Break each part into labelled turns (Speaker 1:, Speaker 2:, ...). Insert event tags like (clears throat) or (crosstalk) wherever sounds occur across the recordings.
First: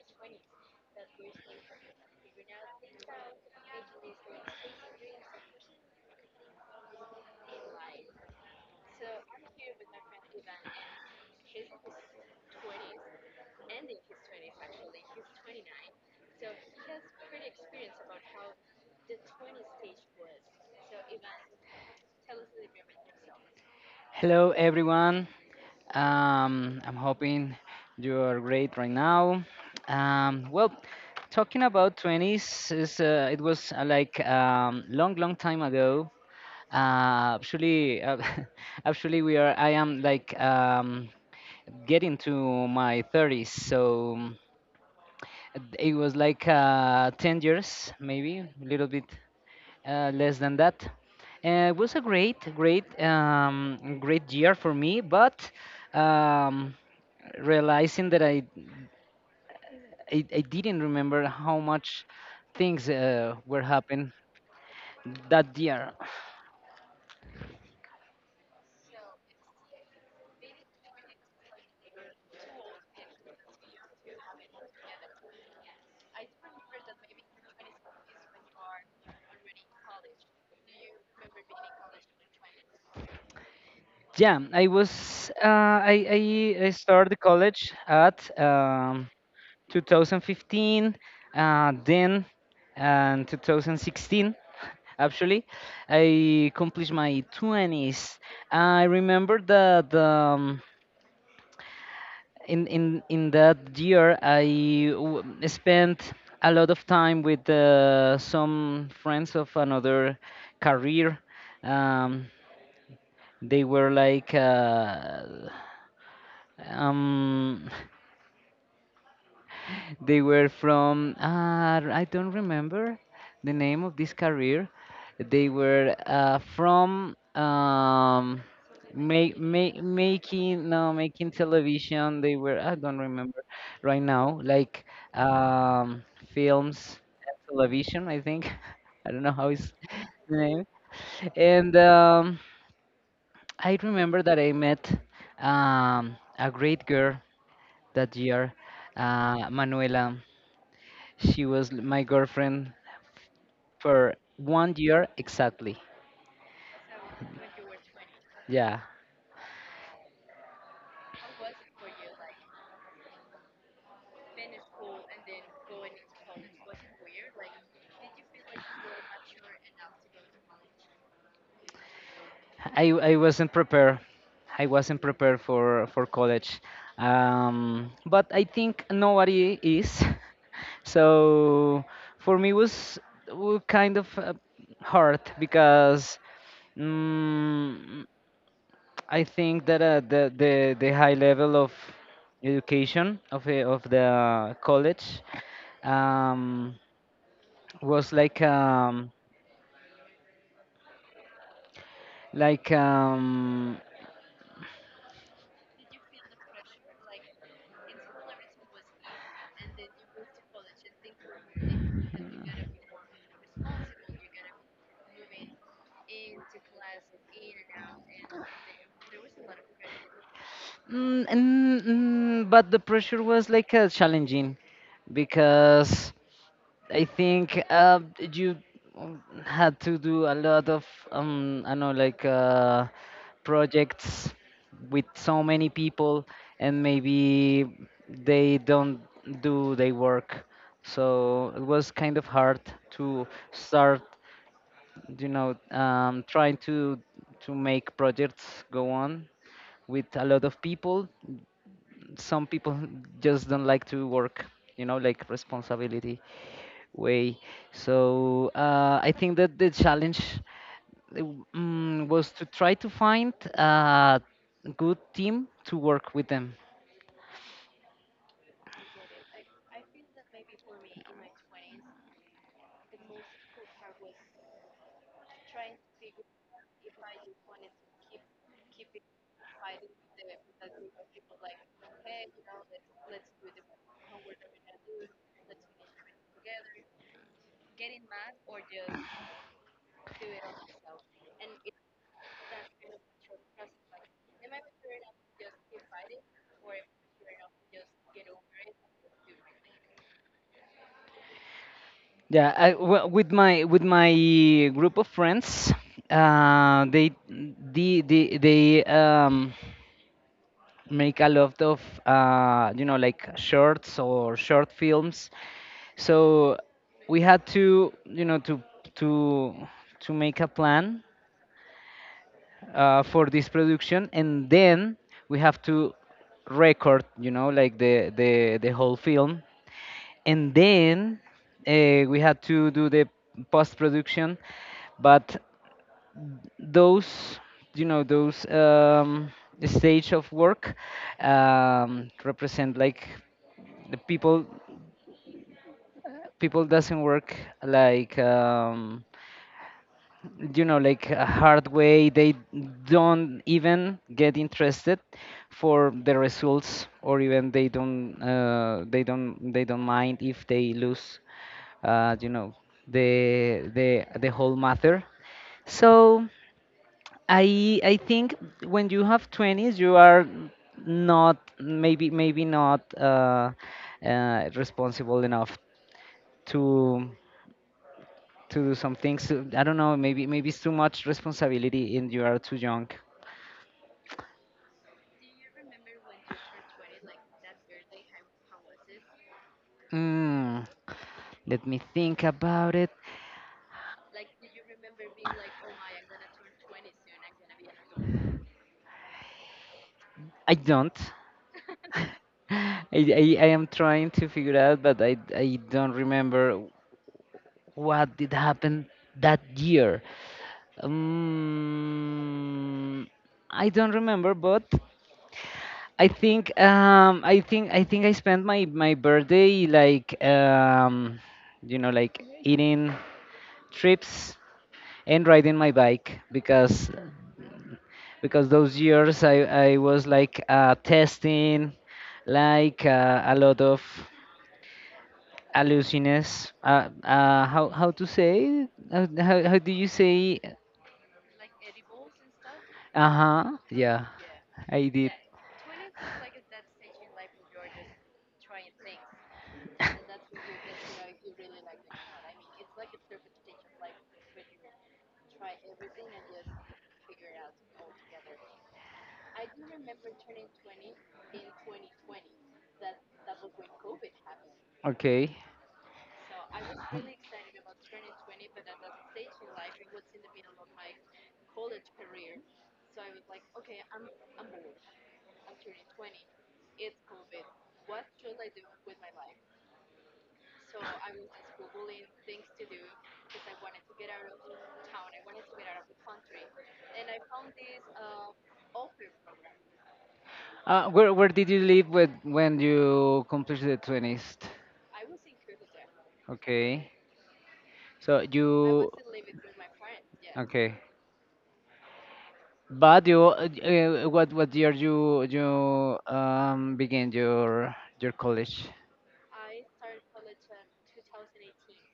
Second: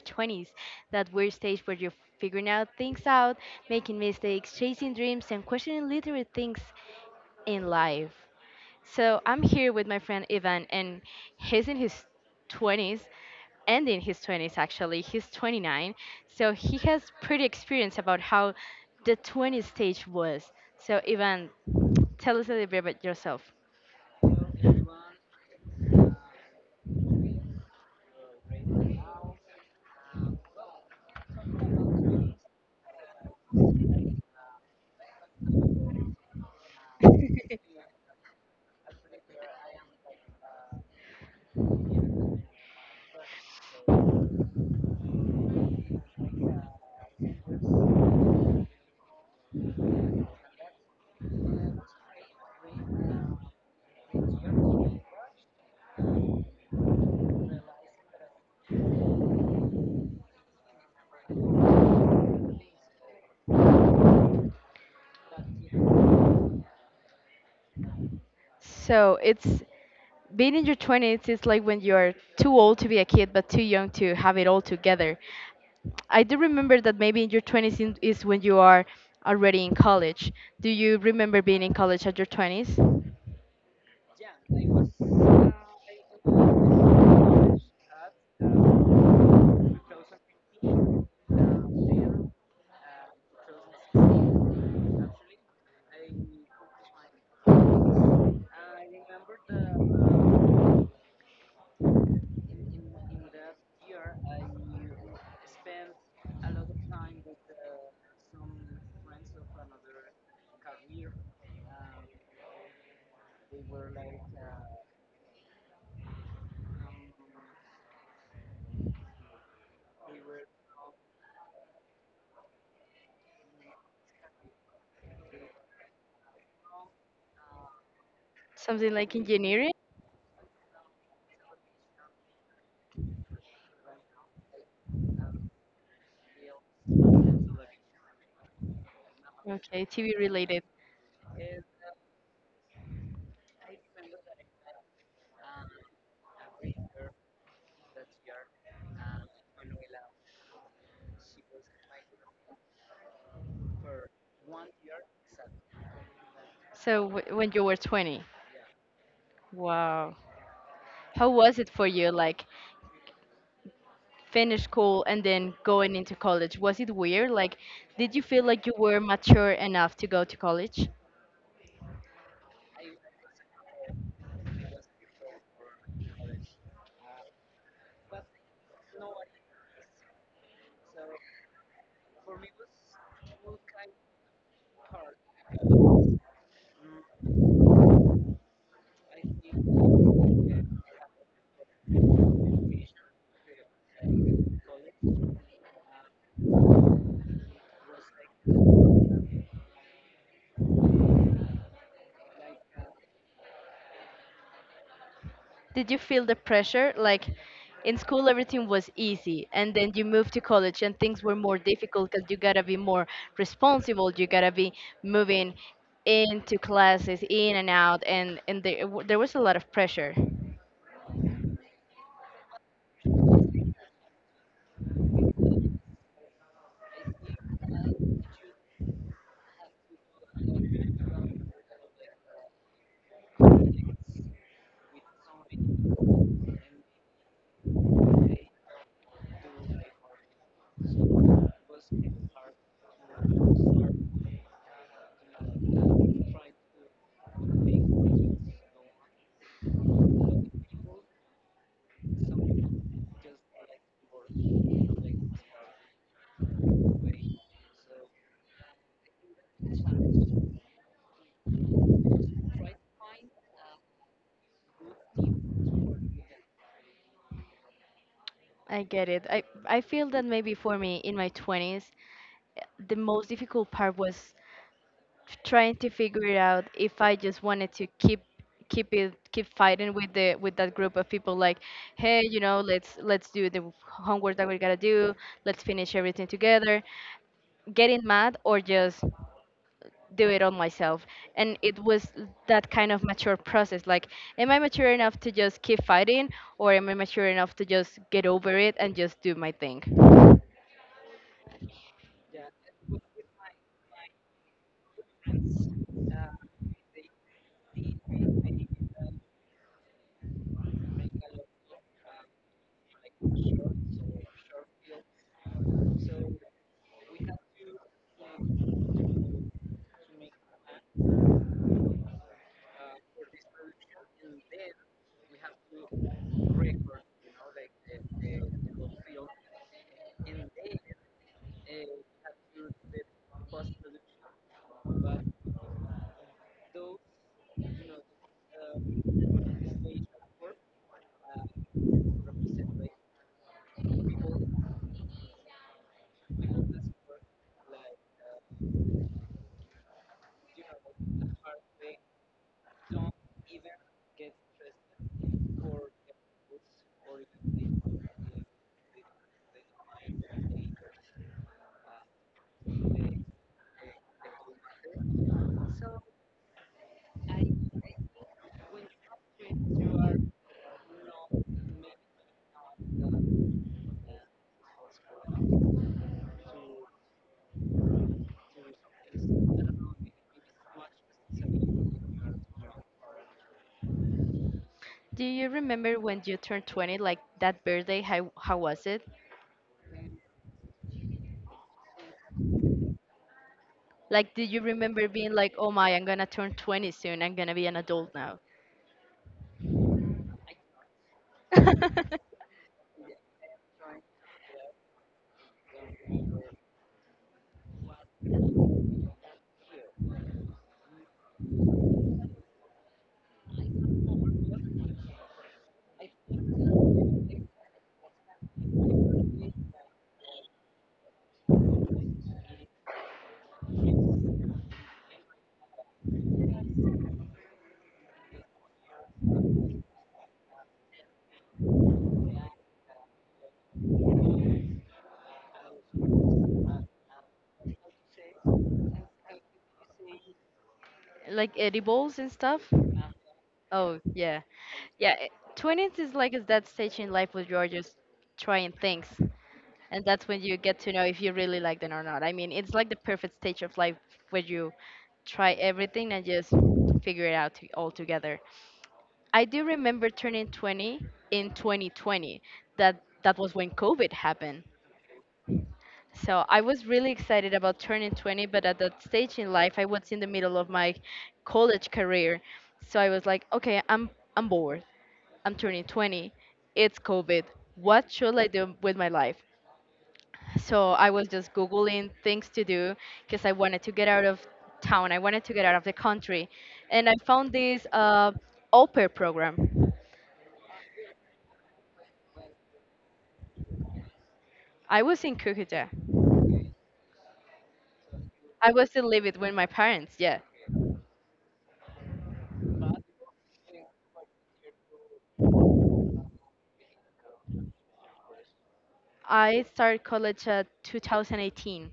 Speaker 1: 20s, that weird stage where you're figuring out things out, making mistakes, chasing dreams, and questioning literal things in life. So I'm here with my friend Ivan, and he's in his 20s, ending his 20s actually. He's 29, so he has pretty experience about how the 20s stage was. So Ivan, tell us a little bit about yourself.
Speaker 2: Hello, everyone. I'm hoping you are great right now. Um, well, Talking about 20s is it was like long, long time ago. Uh, actually, uh, (laughs) actually, we are. I am getting to my 30s, so it was 10 years, maybe a little bit less than that. It was a great year for me, but um, realizing that I didn't remember how much things were happening that year.
Speaker 1: So it's being in your 20s is like when you're too old to be a kid but too young to have it all together. I do remember that maybe in your 20s is when you are already in college. Do you remember being in college at your 20s?
Speaker 2: Yeah, I was, I started college at 2015, then and 2016. Actually, I accomplished my 20s. I remember that in that year spent a lot of time with some friends of another career. Um, they were like uh, um, They were from, I don't remember the name of this career. They were from
Speaker 1: Something like
Speaker 2: make,
Speaker 1: engineering.
Speaker 2: make, making no making television. They were, I don't remember right now, um, films, television. I think. (laughs) I don't know how is
Speaker 1: Okay, TV
Speaker 2: the
Speaker 1: related.
Speaker 2: name. And I remember that I met a great girl that year, Manuela. She was my girlfriend for 1 year exactly.
Speaker 1: So when you were 20,
Speaker 2: Yeah,
Speaker 1: wow, how was it for you? Like, finish school and then going into college, was it weird? Like, did you feel like you were mature enough to go to college?
Speaker 2: I wasn't prepared. I wasn't prepared for college. But I think nobody is. (laughs) So for me was kind of hard because mm, I think that the high level of education of the college, um, was like. Like,
Speaker 1: Did you feel the pressure? Like, in school, everything was easy, and then you moved to college, and things were more difficult because you gotta be more responsible. You gotta be moving into classes, in and out, and there, there was a lot of pressure.
Speaker 2: mm, mm, mm, but the pressure was challenging because I think you had to do a lot of, I know, like projects with so many people, and maybe they don't do their work. So it was kind of hard to start, trying to make projects go on with a lot of people. Some people (laughs) just don't like to work, like responsibility way. So I think that the challenge, uh, was to try to find a good team to work with them.
Speaker 1: I get it. I feel that maybe for me in my twenties, the most difficult part was trying to figure out if I just wanted to keep keep it keep fighting with the with that group of people, like, hey, let's do the homework that we gotta do, let's finish everything together, getting mad, or just do it on myself. And it was that kind of mature process, like, am I mature enough to just keep fighting, or am I mature enough to just get over it and just do my thing?
Speaker 2: Yeah, with my with my group of friends, they the they make a lot of, you know, like shorts or short films, so we had to, you know, to to make a plan for this production, and then we have to record, you know, like the whole film, and then we had to do the post production. But those, you know, those stage of work represent like the people, people doesn't work like, you know, like a hard way. They don't even get interested for the results, or even they don't, they don't mind if they lose, you know, the whole matter. So I think when you have 20s you are not, maybe not responsible enough to do some things. I don't know, maybe it's too much responsibility and you are too young.
Speaker 1: Do you remember when you turned 20, like that birthday? How was it?
Speaker 2: Mm, Let me think about it.
Speaker 1: Like, did you remember being like, oh my, I'm gonna turn 20 soon, I'm gonna be an adult now?
Speaker 2: I don't.
Speaker 1: (laughs)
Speaker 2: (laughs) I am trying to figure out, but I don't remember what did happen that year. Um, I don't remember, but I think, I think I spent my birthday you know, like eating, trips, and riding my bike, because those years I was testing a lot of hallucines. How to say it? Do you say?
Speaker 1: like edibles and stuff?
Speaker 2: Uh-huh,
Speaker 1: Oh,
Speaker 2: yeah,
Speaker 1: yeah.
Speaker 2: I did.
Speaker 1: Yeah, 20s is like is that stage in life where you're just trying things. And that's when you get to know if you really like them or not. I mean, it's like the perfect stage of life where you try everything and just figure it out to, all together. I do remember turning 20 in 2020. That was when COVID happened.
Speaker 2: Okay,
Speaker 1: So I was really excited about turning 20, but at that stage in life, I was in the middle of my college career. So I was like, okay, I'm bored. I'm turning 20. It's COVID. What should I do with my life? So I was just googling things to do because I wanted to get out of town. I wanted to get out of the country, and I found this au pair program.
Speaker 2: where where did you live with when you completed the 20s?
Speaker 1: I was in Cucuta.
Speaker 2: Okay, so
Speaker 1: I
Speaker 2: you.
Speaker 1: was still living with my parents. Yeah,
Speaker 2: Okay. But you, what year you you began your college?
Speaker 1: I started college at 2018.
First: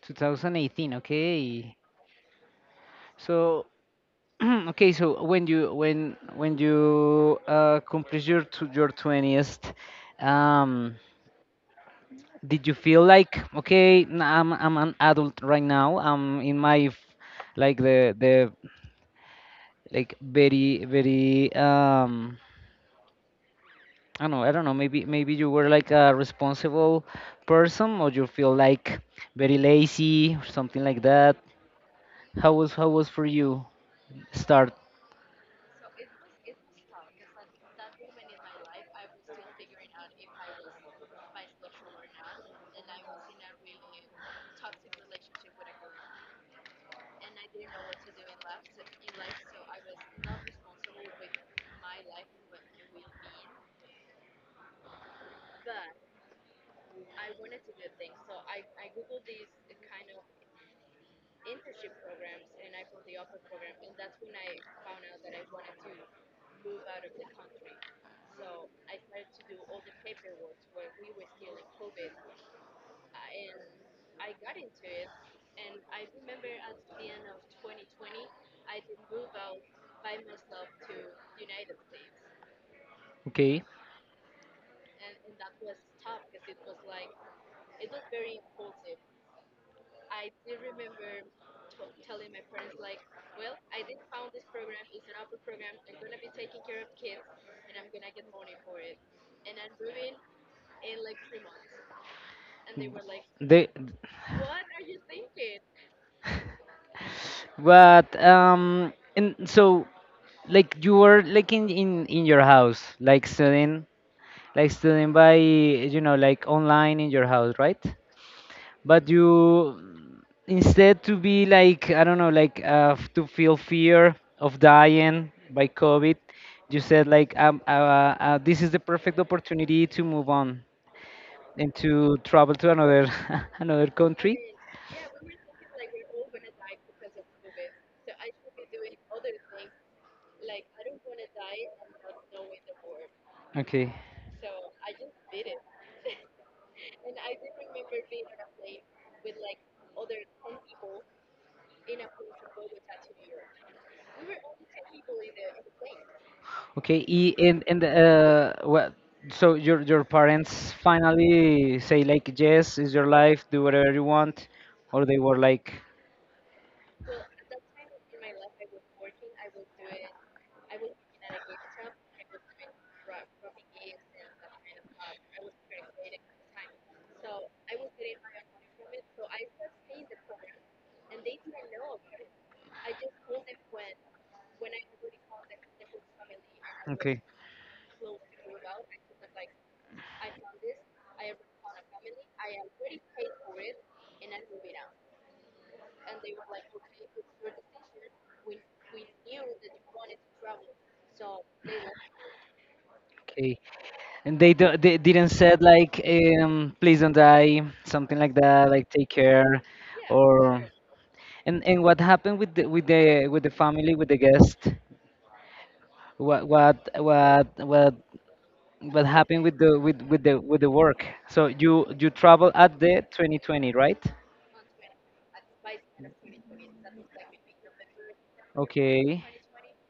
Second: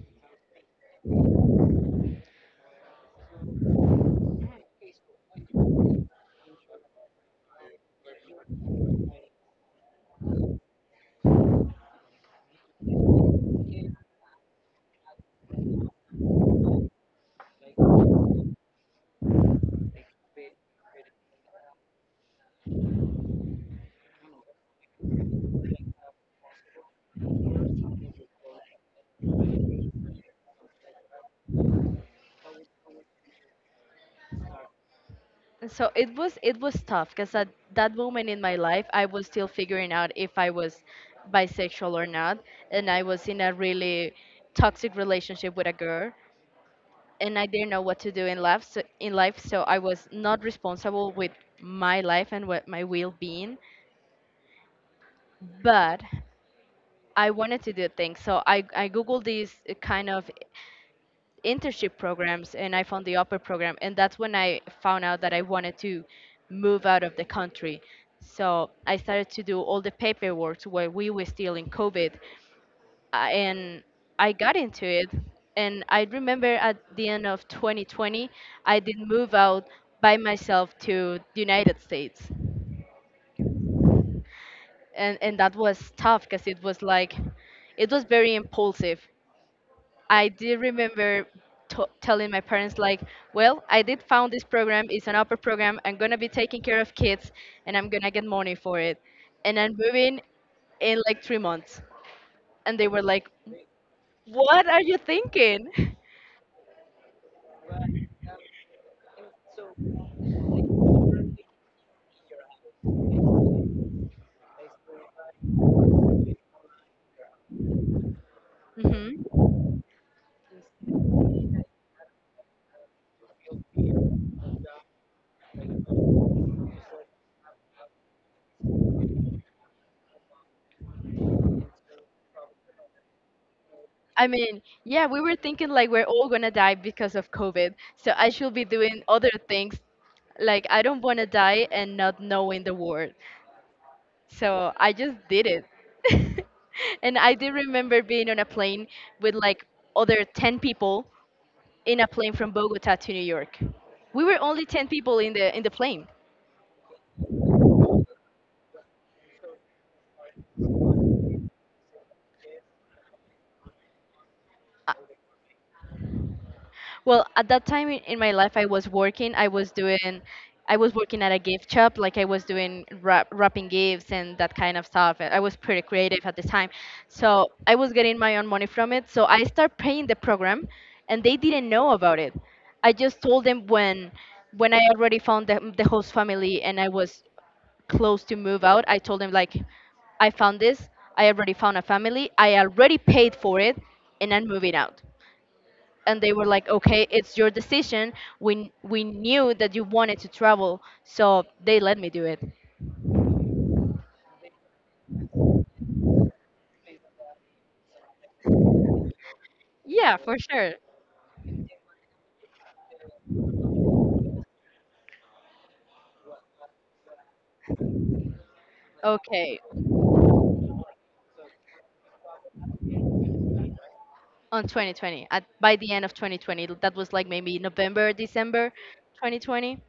Speaker 2: 2018. Okay. So (clears throat) okay. So when you complete your to your twentieth, um, did you feel like, okay, I'm an adult right now? I'm in my like the like very very I don't know, maybe maybe you were like a responsible person, or you feel like very lazy or something like that? How was for you start?
Speaker 1: And so it was tough because at that moment in my life, I was still figuring out if I was bisexual or not, and I was in a really toxic relationship with a girl, and I didn't know what to do in life. So, I was not responsible with my life and what my well-being. But I wanted to do things, so I googled these kind of internship programs, and I found the upper program, and that's when I found out that I wanted to move out of the country. So I started to do all the paperwork while we were still in COVID, and I got into it. And I remember at the end of 2020, I did move out by myself to the United States.
Speaker 2: Okay.
Speaker 1: And that was tough because it was very impulsive. I did remember telling my parents like, well, I did found this program. It's an upper program. I'm gonna be taking care of kids, and I'm gonna get money for it. And I'm moving in like 3 months. And they were like,
Speaker 2: The
Speaker 1: what are you thinking?
Speaker 2: but and so like you were like in your house, like studying, like studying by, you know, like online in your house, right?
Speaker 1: (laughs)
Speaker 2: But
Speaker 1: hmm.
Speaker 2: you, instead to be like, I don't know, like, to feel fear of dying by covid, you said like, this is the perfect opportunity to move on and to travel to another (laughs) another
Speaker 1: I
Speaker 2: country.
Speaker 1: mean, yeah, we were thinking like we're all gonna die because of COVID, so I should be doing other things. Like, I don't wanna die and not knowing the world.
Speaker 2: Okay.
Speaker 1: So I just did it. (laughs) and I did remember being on a plane with like other 10 people in a plane from Bogota to New York. We were only 10 people in the plane.
Speaker 2: Okay, and what, so your parents finally say like, yes, is your life, do whatever you want, or they were like?
Speaker 1: Well, at that time in my life, I was working. I was working at a gift shop. Like, I was doing wrapping gifts and that kind of stuff. And I was pretty creative at the time, so I was getting my own money from it. So I started paying the program, and they didn't know about it. I just told them when I already found the host family, and I
Speaker 2: Okay.
Speaker 1: was close to move out. I told them like, I found this. I already found a family. I already paid for it, and I'm moving out. And they were like, okay, it's your decision. We knew that you wanted to travel, so they let me do it.
Speaker 2: Okay. And they do, they didn't said like, please don't die, something like that, like take care
Speaker 1: Yeah, for
Speaker 2: or sure.
Speaker 1: sure.
Speaker 2: And what happened with the with the with the family, with the guest? What what what what what happened with
Speaker 1: Okay.
Speaker 2: the with with the work? So you travel at the 2020, right?
Speaker 1: On 2020 by the end of 2020, that was like maybe November, December
Speaker 2: Okay.
Speaker 1: 2020.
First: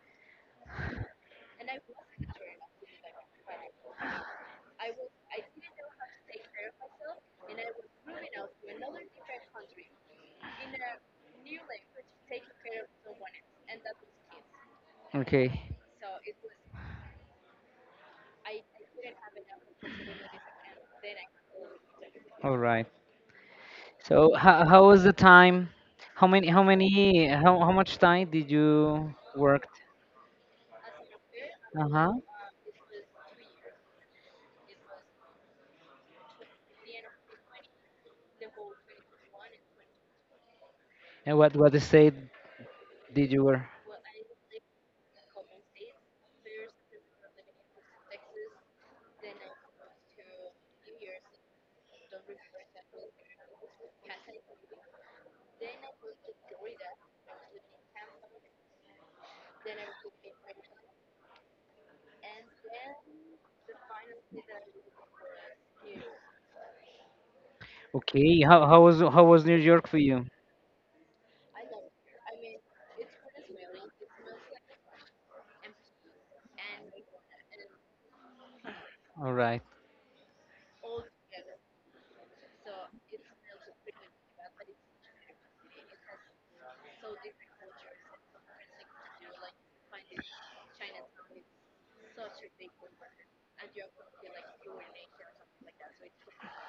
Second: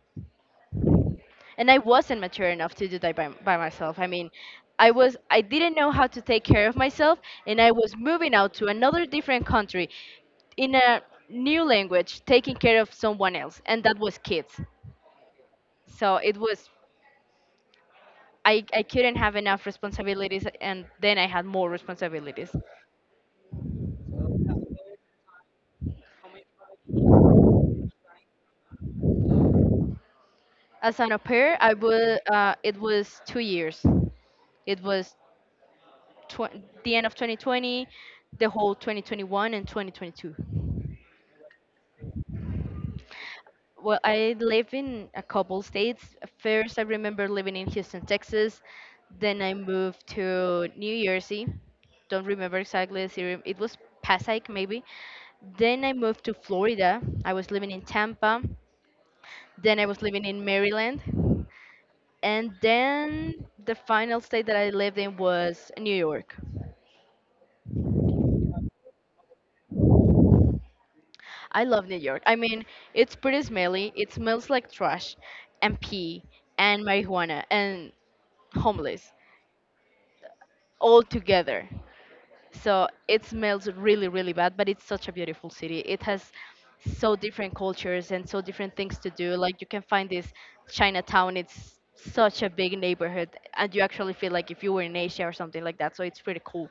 Speaker 1: And I wasn't mature enough to do that by myself. I mean, I didn't know how to take care of myself. And I was moving out to another different country, in a new language, taking care of someone else, and that was kids.
Speaker 2: a Okay. (laughs)
Speaker 1: So it was, I couldn't have enough responsibilities, and then I had more responsibilities.
Speaker 2: All right. So how was the time? How much time did you work?
Speaker 1: As an au pair,
Speaker 2: Uh-huh.
Speaker 1: it was 2 years. It was tw- the end of 2020, the whole 2021 and 2022.
Speaker 2: And what state did you work?
Speaker 1: Well, I live in a couple states. First, I remember living in Houston, Texas. Then I moved to New Jersey. Don't remember exactly the city. It was Passaic, maybe. Then I moved to Florida. I was living in Tampa. Then I was living in Maryland. And then the final state that I lived in was New York.
Speaker 2: Okay. How was New York for you?
Speaker 1: I love New York. I mean, it's pretty smelly. It smells like trash and pee and marijuana and homeless
Speaker 2: All right.
Speaker 1: all together. So it smells really, really bad, but it's such a beautiful city. It has so different cultures and so different things to do. Like, you can find this Chinatown. It's such a big neighborhood, and you actually feel like if you were in Asia or something like that. So it's pretty cool.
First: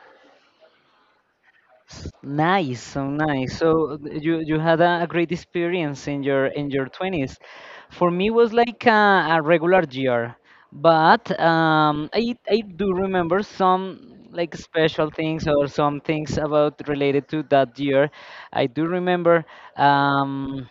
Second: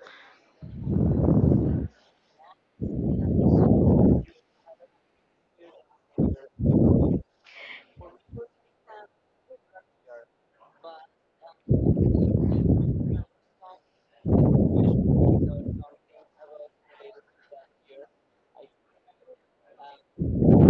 Speaker 2: Nice. So you you had a great experience in your twenties. For me, it was like a regular year, but I do remember some like special things or some things about related to that year. I do remember. Um,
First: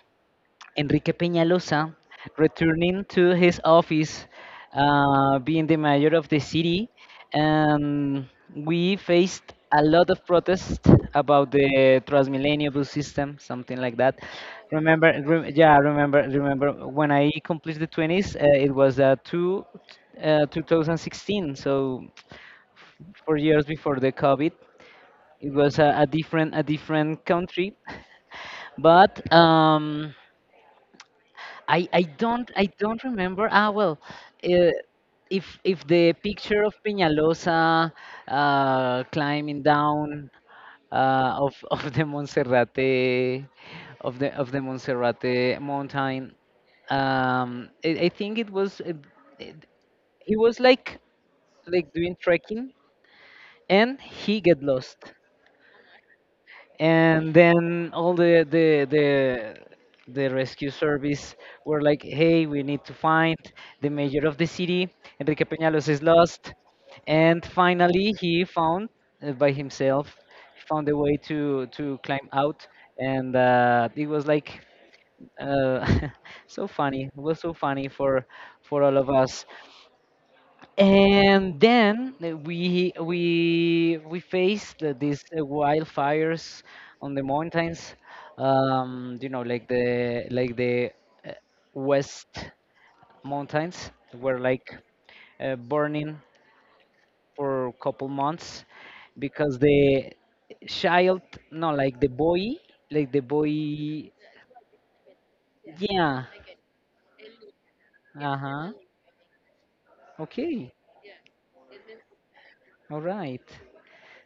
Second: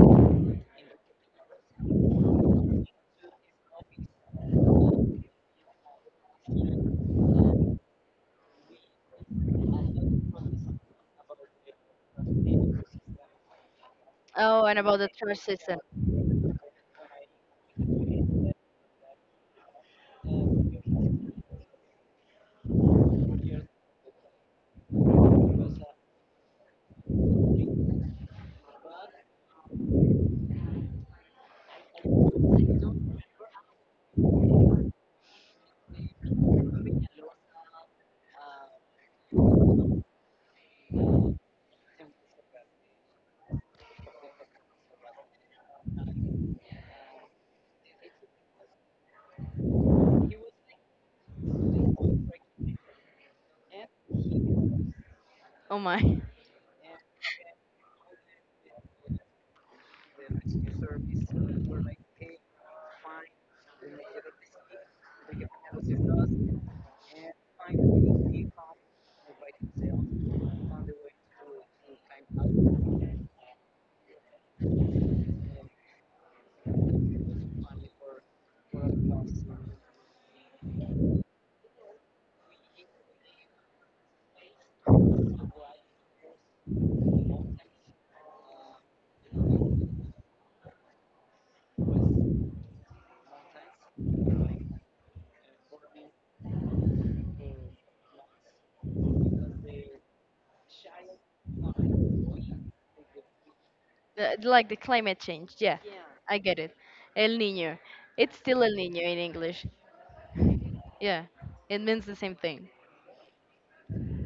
Speaker 2: Enrique Peñalosa returning to his office, being the mayor of the city, and we faced a lot of protests about the Transmilenio bus system, something like that.
Speaker 1: Oh, and about the
Speaker 2: Remember,
Speaker 1: tourist
Speaker 2: yeah,
Speaker 1: system.
Speaker 2: remember when I completed the 20s, 2016, so 4 years before the COVID. It was a different country, (laughs) but. I don't remember. Ah well, uh, if if the picture of Peñalosa climbing down of (laughs) of the Monserrate of the Monserrate mountain, I think it was it, he was like doing trekking and he get lost.
Speaker 1: Oh my.
Speaker 2: And then all the rescue service were like, hey, we need to find the mayor of the city, Enrique Peñalos is lost. And finally he found by himself, found a way to climb out. And it was like, uh, (laughs) so funny. It was so funny for all of us. And then we faced these wildfires on the mountains. You know, like the uh, west mountains were like burning for a couple months because the child, no, like the boy, like the boy.
Speaker 1: Like the climate change. Yeah,
Speaker 2: Yeah,
Speaker 1: I get it. El Niño. It's still El
Speaker 2: uh-huh,
Speaker 1: Niño in English.
Speaker 2: okay,
Speaker 1: Yeah, it means the same thing.
Speaker 2: all right.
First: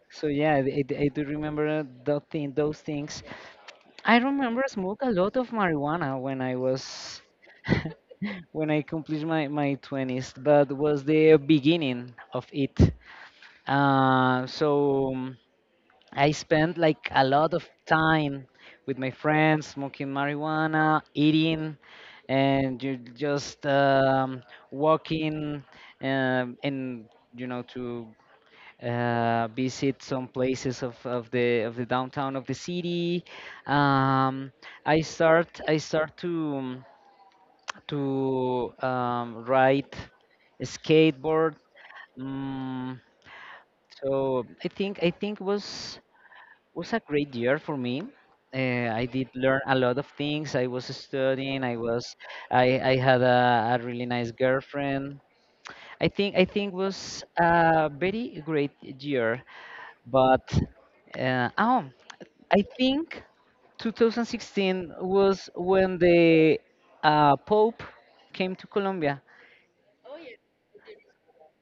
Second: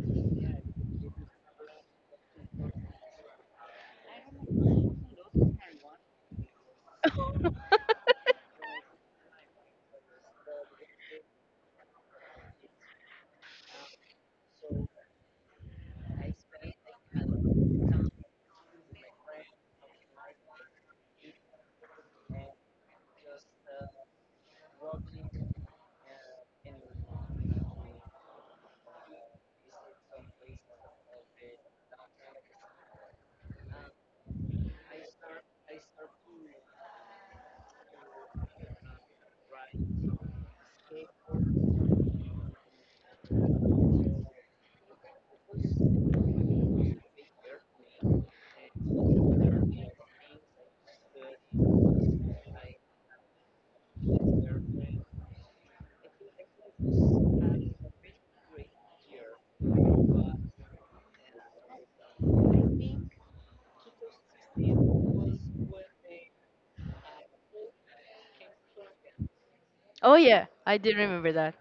Speaker 2: So yeah, I do remember that thing, those things. I remember smoke a lot of marijuana when I was (laughs)
Speaker 1: (laughs)
Speaker 2: when I completed my my twenties, but was the beginning of it. Uh, so um, I spent like a lot of time with my friends smoking marijuana, eating, and you just, walking, and you know, to visit some places of the downtown of the city. Um, I start to ride a skateboard. Mm, so I think was a great year for me. I did learn a lot of things. I was studying. I had a really nice girlfriend. I think was a very great year. But uh, oh, I think 2016 was when the Pope came to Colombia.
Speaker 1: Oh yeah, I did remember that.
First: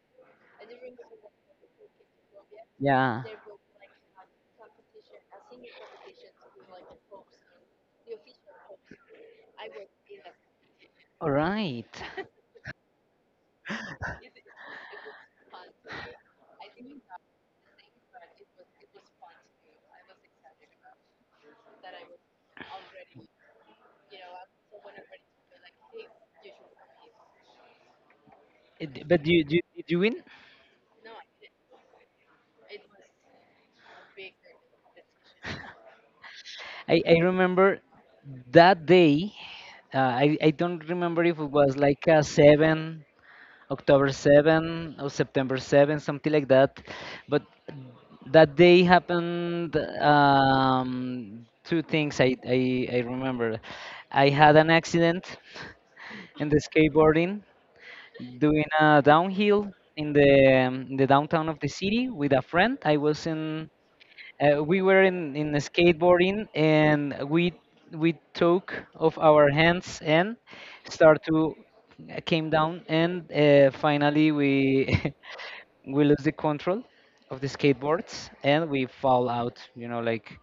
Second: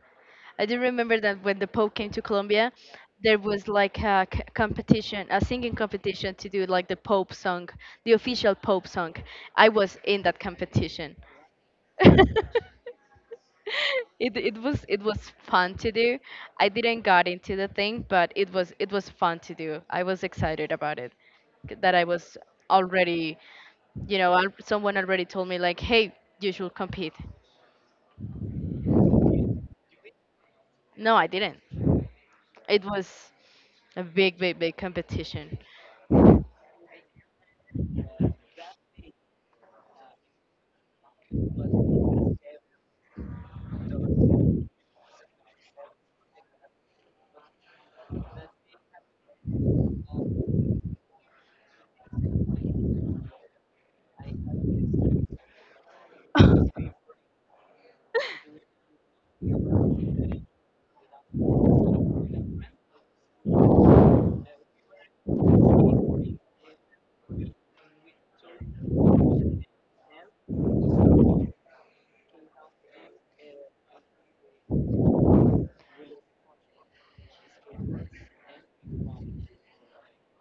Speaker 1: I did remember that when the Pope came to Colombia,
Speaker 2: Yeah,
Speaker 1: there was like a competition, a singing competition to do like the Pope song, the official Pope song. I was in that competition.
Speaker 2: all right.
Speaker 1: (laughs) It was fun to do. I didn't got into the thing, but it was fun to do. I was excited about it, that I was already, someone already told me like, hey, you should compete.
Speaker 2: It, but you, did you win?
Speaker 1: No, I didn't. It was a big, big, big competition.
Speaker 2: I remember that day. I don't remember if it was like a 7, October 7 or September 7, something like that. But that day happened, two things I remember. I had an accident in the skateboarding doing a downhill in the, in the downtown of the city with a friend. I was in we were in the skateboarding and we took off our hands and start to came down. And finally we (laughs) we lose the control of the skateboards, and we fall out. You know, like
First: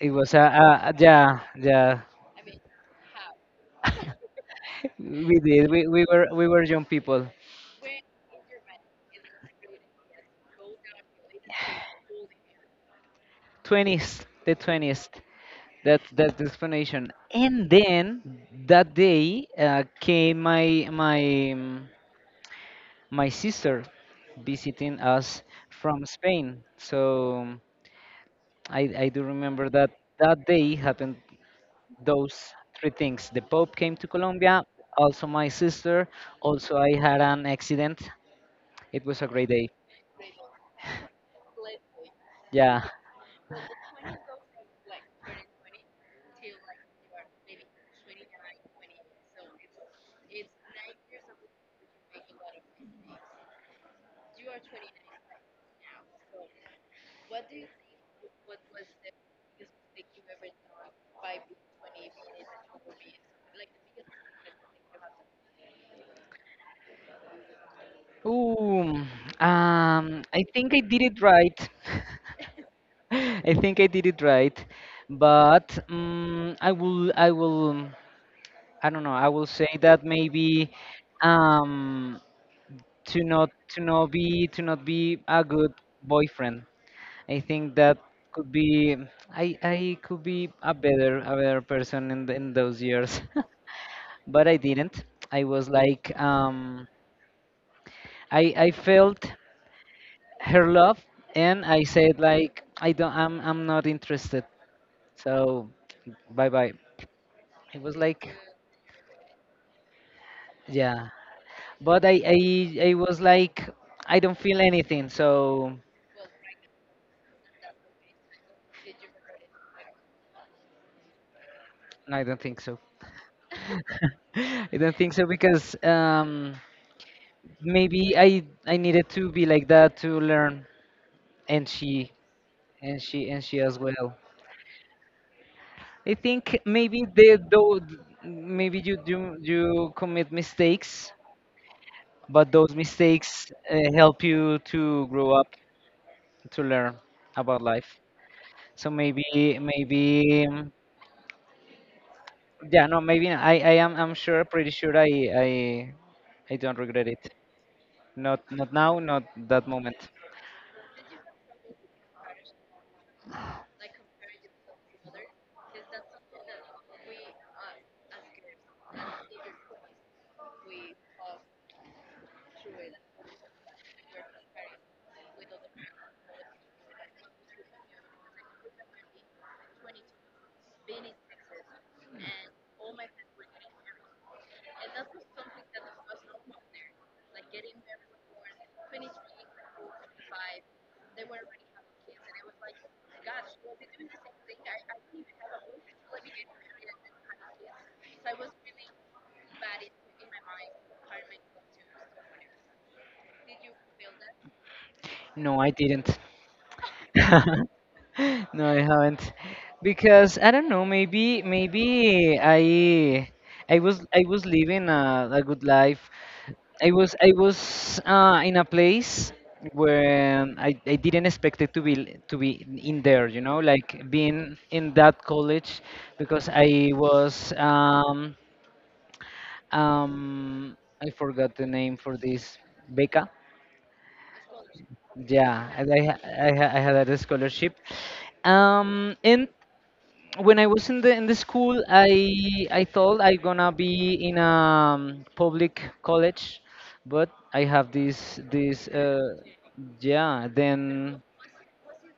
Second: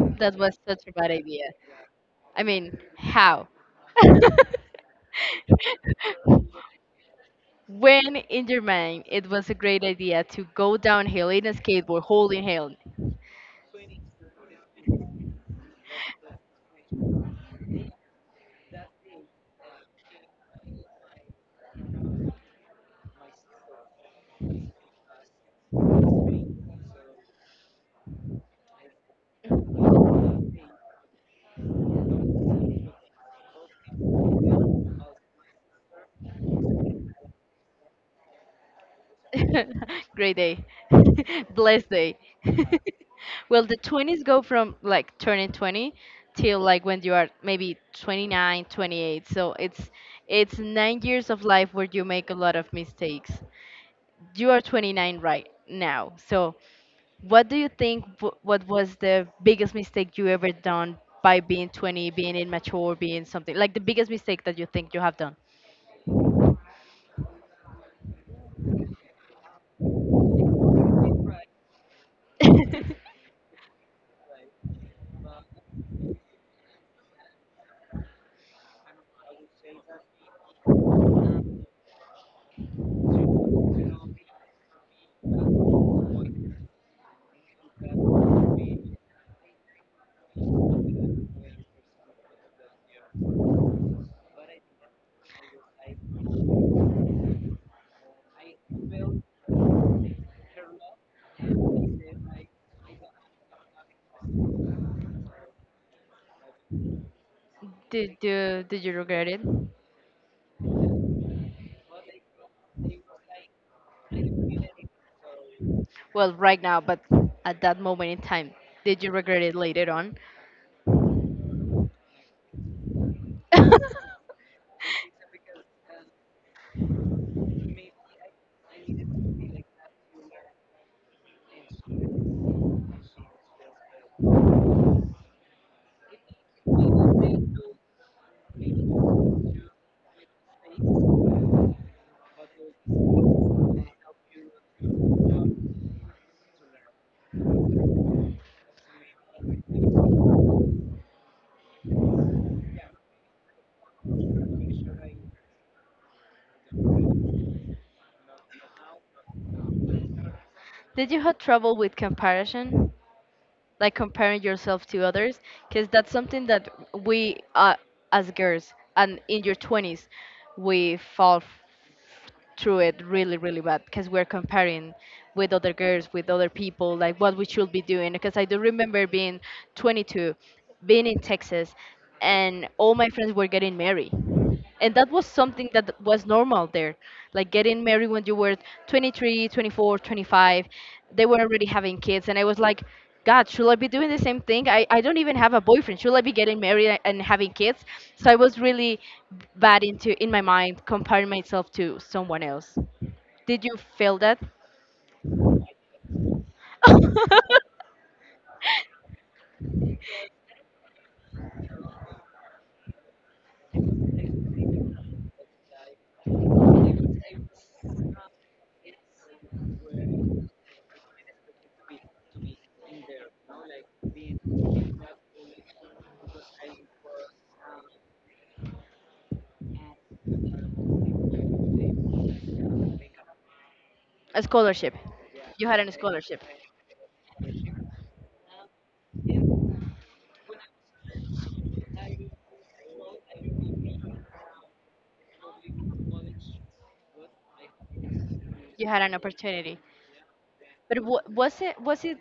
Speaker 2: it was
Speaker 1: That
Speaker 2: a,
Speaker 1: was such a bad
Speaker 2: yeah
Speaker 1: idea.
Speaker 2: yeah.
Speaker 1: I mean, how?
Speaker 2: (laughs) we did we were
Speaker 1: (laughs)
Speaker 2: young people.
Speaker 1: When in your mind it was a great idea to go downhill in a skateboard holding hand.
Speaker 2: 20s, the 20s. That that's the explanation. And then that day came my um, my sister visiting us from Spain. So I do remember that that day happened those three things. The Pope came to Colombia, also my sister, also I had an accident. It was a great day.
Speaker 1: (laughs) great day. (laughs) Blessed day. (laughs)
Speaker 2: Yeah.
Speaker 1: well, the 20s go from like turning 20 till like when you are maybe 29, 28. So it's 9 years of life where you make a lot of mistakes. You are 29 right now. So, what do you think? What was the biggest mistake you ever done by being 20, being immature, being something like the biggest mistake that you think you have done?
Speaker 2: Ooh, I think I did it right.
Speaker 1: (laughs)
Speaker 2: (laughs) I think I did it right, but I don't know. I will say that maybe um, to not be a good boyfriend. I think that could be I could be a better person in those years, (laughs) but I didn't. I was like I felt her love, and I said like I don't I'm not interested. So bye bye. It was
Speaker 1: Did
Speaker 2: like
Speaker 1: you did you regret it?
Speaker 2: yeah, but I was like I don't feel anything. So
Speaker 1: Well, right now, but at that moment in time, did you regret it later on?
Speaker 2: no, I don't think so. (laughs) I don't think so because maybe I needed to be like that to learn, and she as well. I think maybe they though maybe you commit mistakes, but those mistakes help you to grow up, to learn about life. So maybe maybe yeah no maybe I am I'm pretty sure I don't regret it. Not now, not that moment.
Speaker 1: Did you have trouble with comparison? Like, comparing yourself to others? Because that's something that we, as girls and in your 20s, we fall through it really, really bad because we're comparing with other girls, with other people, like what we should be doing. Because I do remember being 22, being in Texas, and all my friends were getting married, and that was something that was normal there, like getting married when you were 23, 24, 25. They were already having kids, and I was like, "God, should I be doing the same thing? I don't even have a boyfriend. Should I be getting married and having kids?" So I was really bad into in my mind, comparing myself to someone else. Did you feel that?
Speaker 2: No, I didn't.
Speaker 1: (laughs)
Speaker 2: (laughs) No, I haven't. Because I don't know, maybe I was, I was living a good life. I was, I was in a place where I didn't expect it to be, to be in there, you know, like being in that college because I was um I forgot the name for this beca.
Speaker 1: A scholarship. You
Speaker 2: Yeah,
Speaker 1: had a
Speaker 2: and
Speaker 1: scholarship.
Speaker 2: I had a scholarship. And when I was in the school, I thought I gonna be in a public college, but I have this
Speaker 1: You
Speaker 2: this
Speaker 1: had an
Speaker 2: uh,
Speaker 1: opportunity.
Speaker 2: Yeah.
Speaker 1: But
Speaker 2: Then
Speaker 1: was it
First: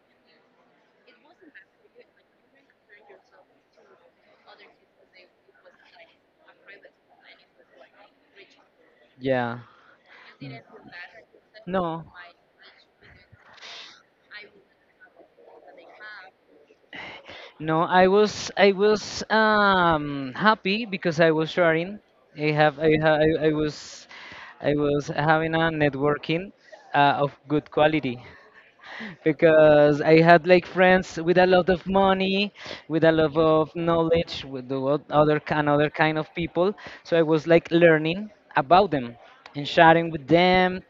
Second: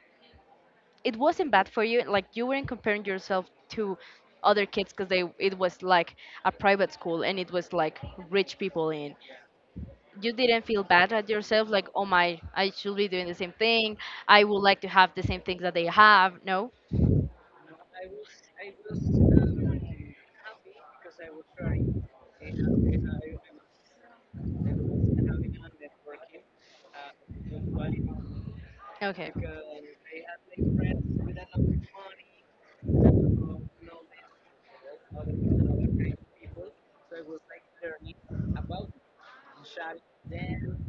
Speaker 1: it wasn't bad for you, like, you weren't comparing yourself to other kids because they — it was like a private school, and it was like rich people in —
Speaker 2: yeah,
Speaker 1: you didn't feel bad at yourself, like,
Speaker 2: no.
Speaker 1: "Oh my, I should be doing the same thing. I would like to have the same things that they have"? No?
Speaker 2: No, I was, I was happy because I was sharing. I have I ha, I was, I was having a networking of good quality. (laughs)
Speaker 1: Okay.
Speaker 2: Because I had like friends with a lot of money, with a lot of knowledge, with the what- other ki- another kind of people. So I was like learning about them and sharing with them.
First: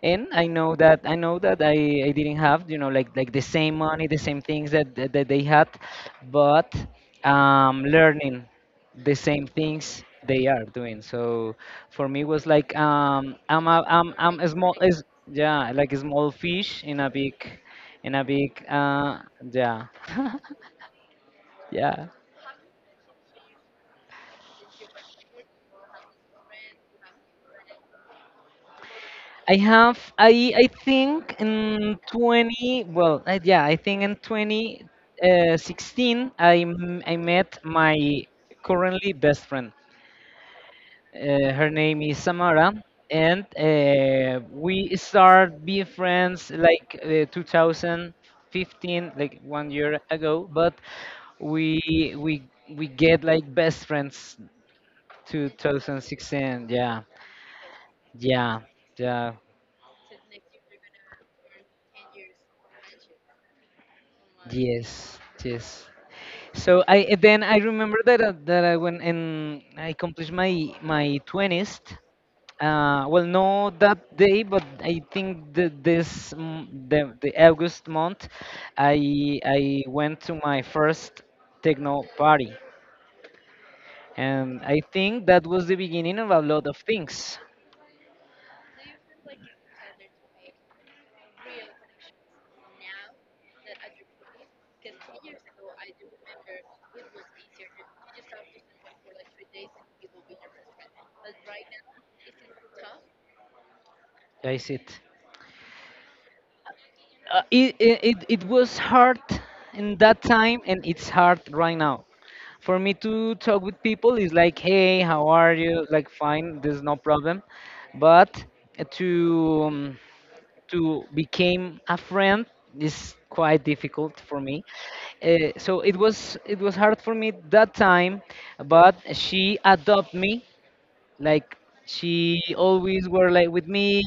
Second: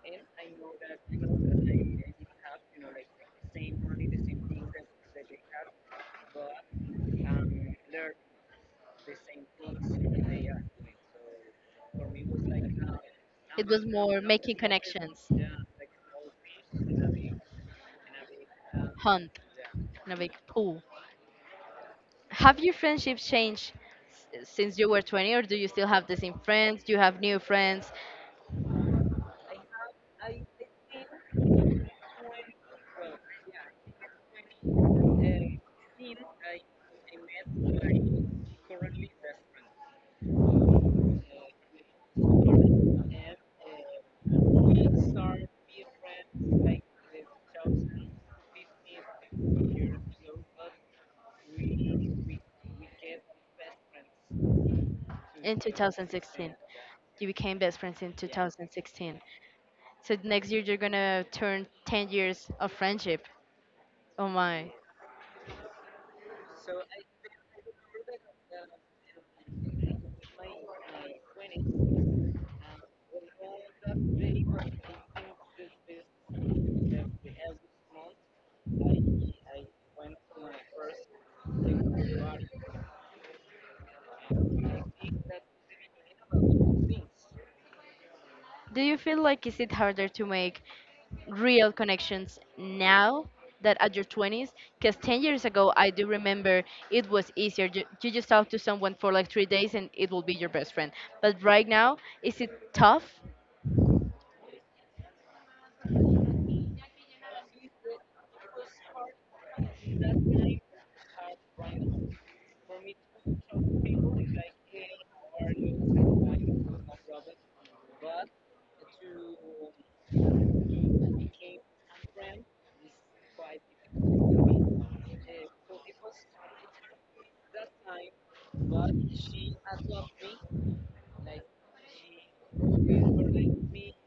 Speaker 2: And I know that I didn't have, you know, like the same money, the same things that that they had, but learning the same things they are doing. So for me, it was like
Speaker 1: It was more
Speaker 2: I'm a
Speaker 1: making
Speaker 2: small is
Speaker 1: connections.
Speaker 2: yeah, like a small fish in a big, in a big uh,
Speaker 1: Hunt.
Speaker 2: yeah
Speaker 1: In a big pool.
Speaker 2: yeah.
Speaker 1: Have your friendships changed since you were 20, or do you still have the same friends? Do you have new friends?
Speaker 2: I have I think in 20, well yeah, I think in 2016 I met my currently best friend. Her name is Samara, and we start being friends like 2015, like 1 year ago. But we we we get like best friends
Speaker 1: In 2016,
Speaker 2: 2016. Yeah,
Speaker 1: you became best friends in
Speaker 2: yeah,
Speaker 1: 2016.
Speaker 2: yeah.
Speaker 1: So next year you're gonna turn 10 years of friendship. Oh my.
Speaker 2: Yes, yes. So I, then I remember that that I went and I accomplished my my 20th. Well, no, that day, but I think that this m- the August month, I went to my first techno party, and I think that was the beginning of a lot of things.
Speaker 1: Do you feel like, is it harder to make real connections now that at your 20s, because 10 years ago I do remember it was easier. You just talk to someone for like 3 days and it will be your best friend, but right now, is it tough?
Speaker 2: Guys, it it was hard in that time, and it's hard right now. For me to talk with people is like, hey, how are you? Like, fine, there's no problem, but to um, to became a friend is quite difficult for me. So it was, it was hard for me that time, but she adopted me. Like she always were like with me.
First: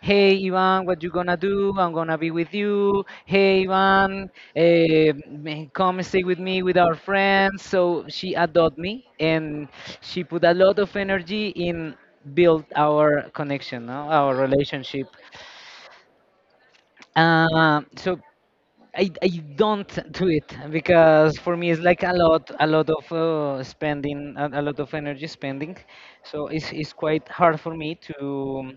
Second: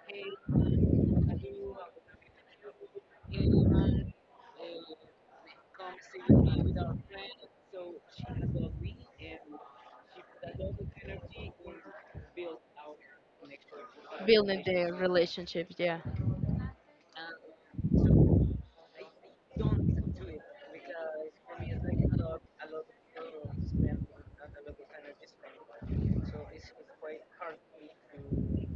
Speaker 2: Hey Ivan, what you gonna do? I'm gonna be with you. Hey Ivan, come stay with me with our friends. So she adopted me, and she put a lot of energy in build our connection, no? Our
Speaker 1: Building the
Speaker 2: relationship.
Speaker 1: relationship, yeah.
Speaker 2: So I don't do it because for me it's like a lot of spending a lot of energy spending, so it's quite hard for me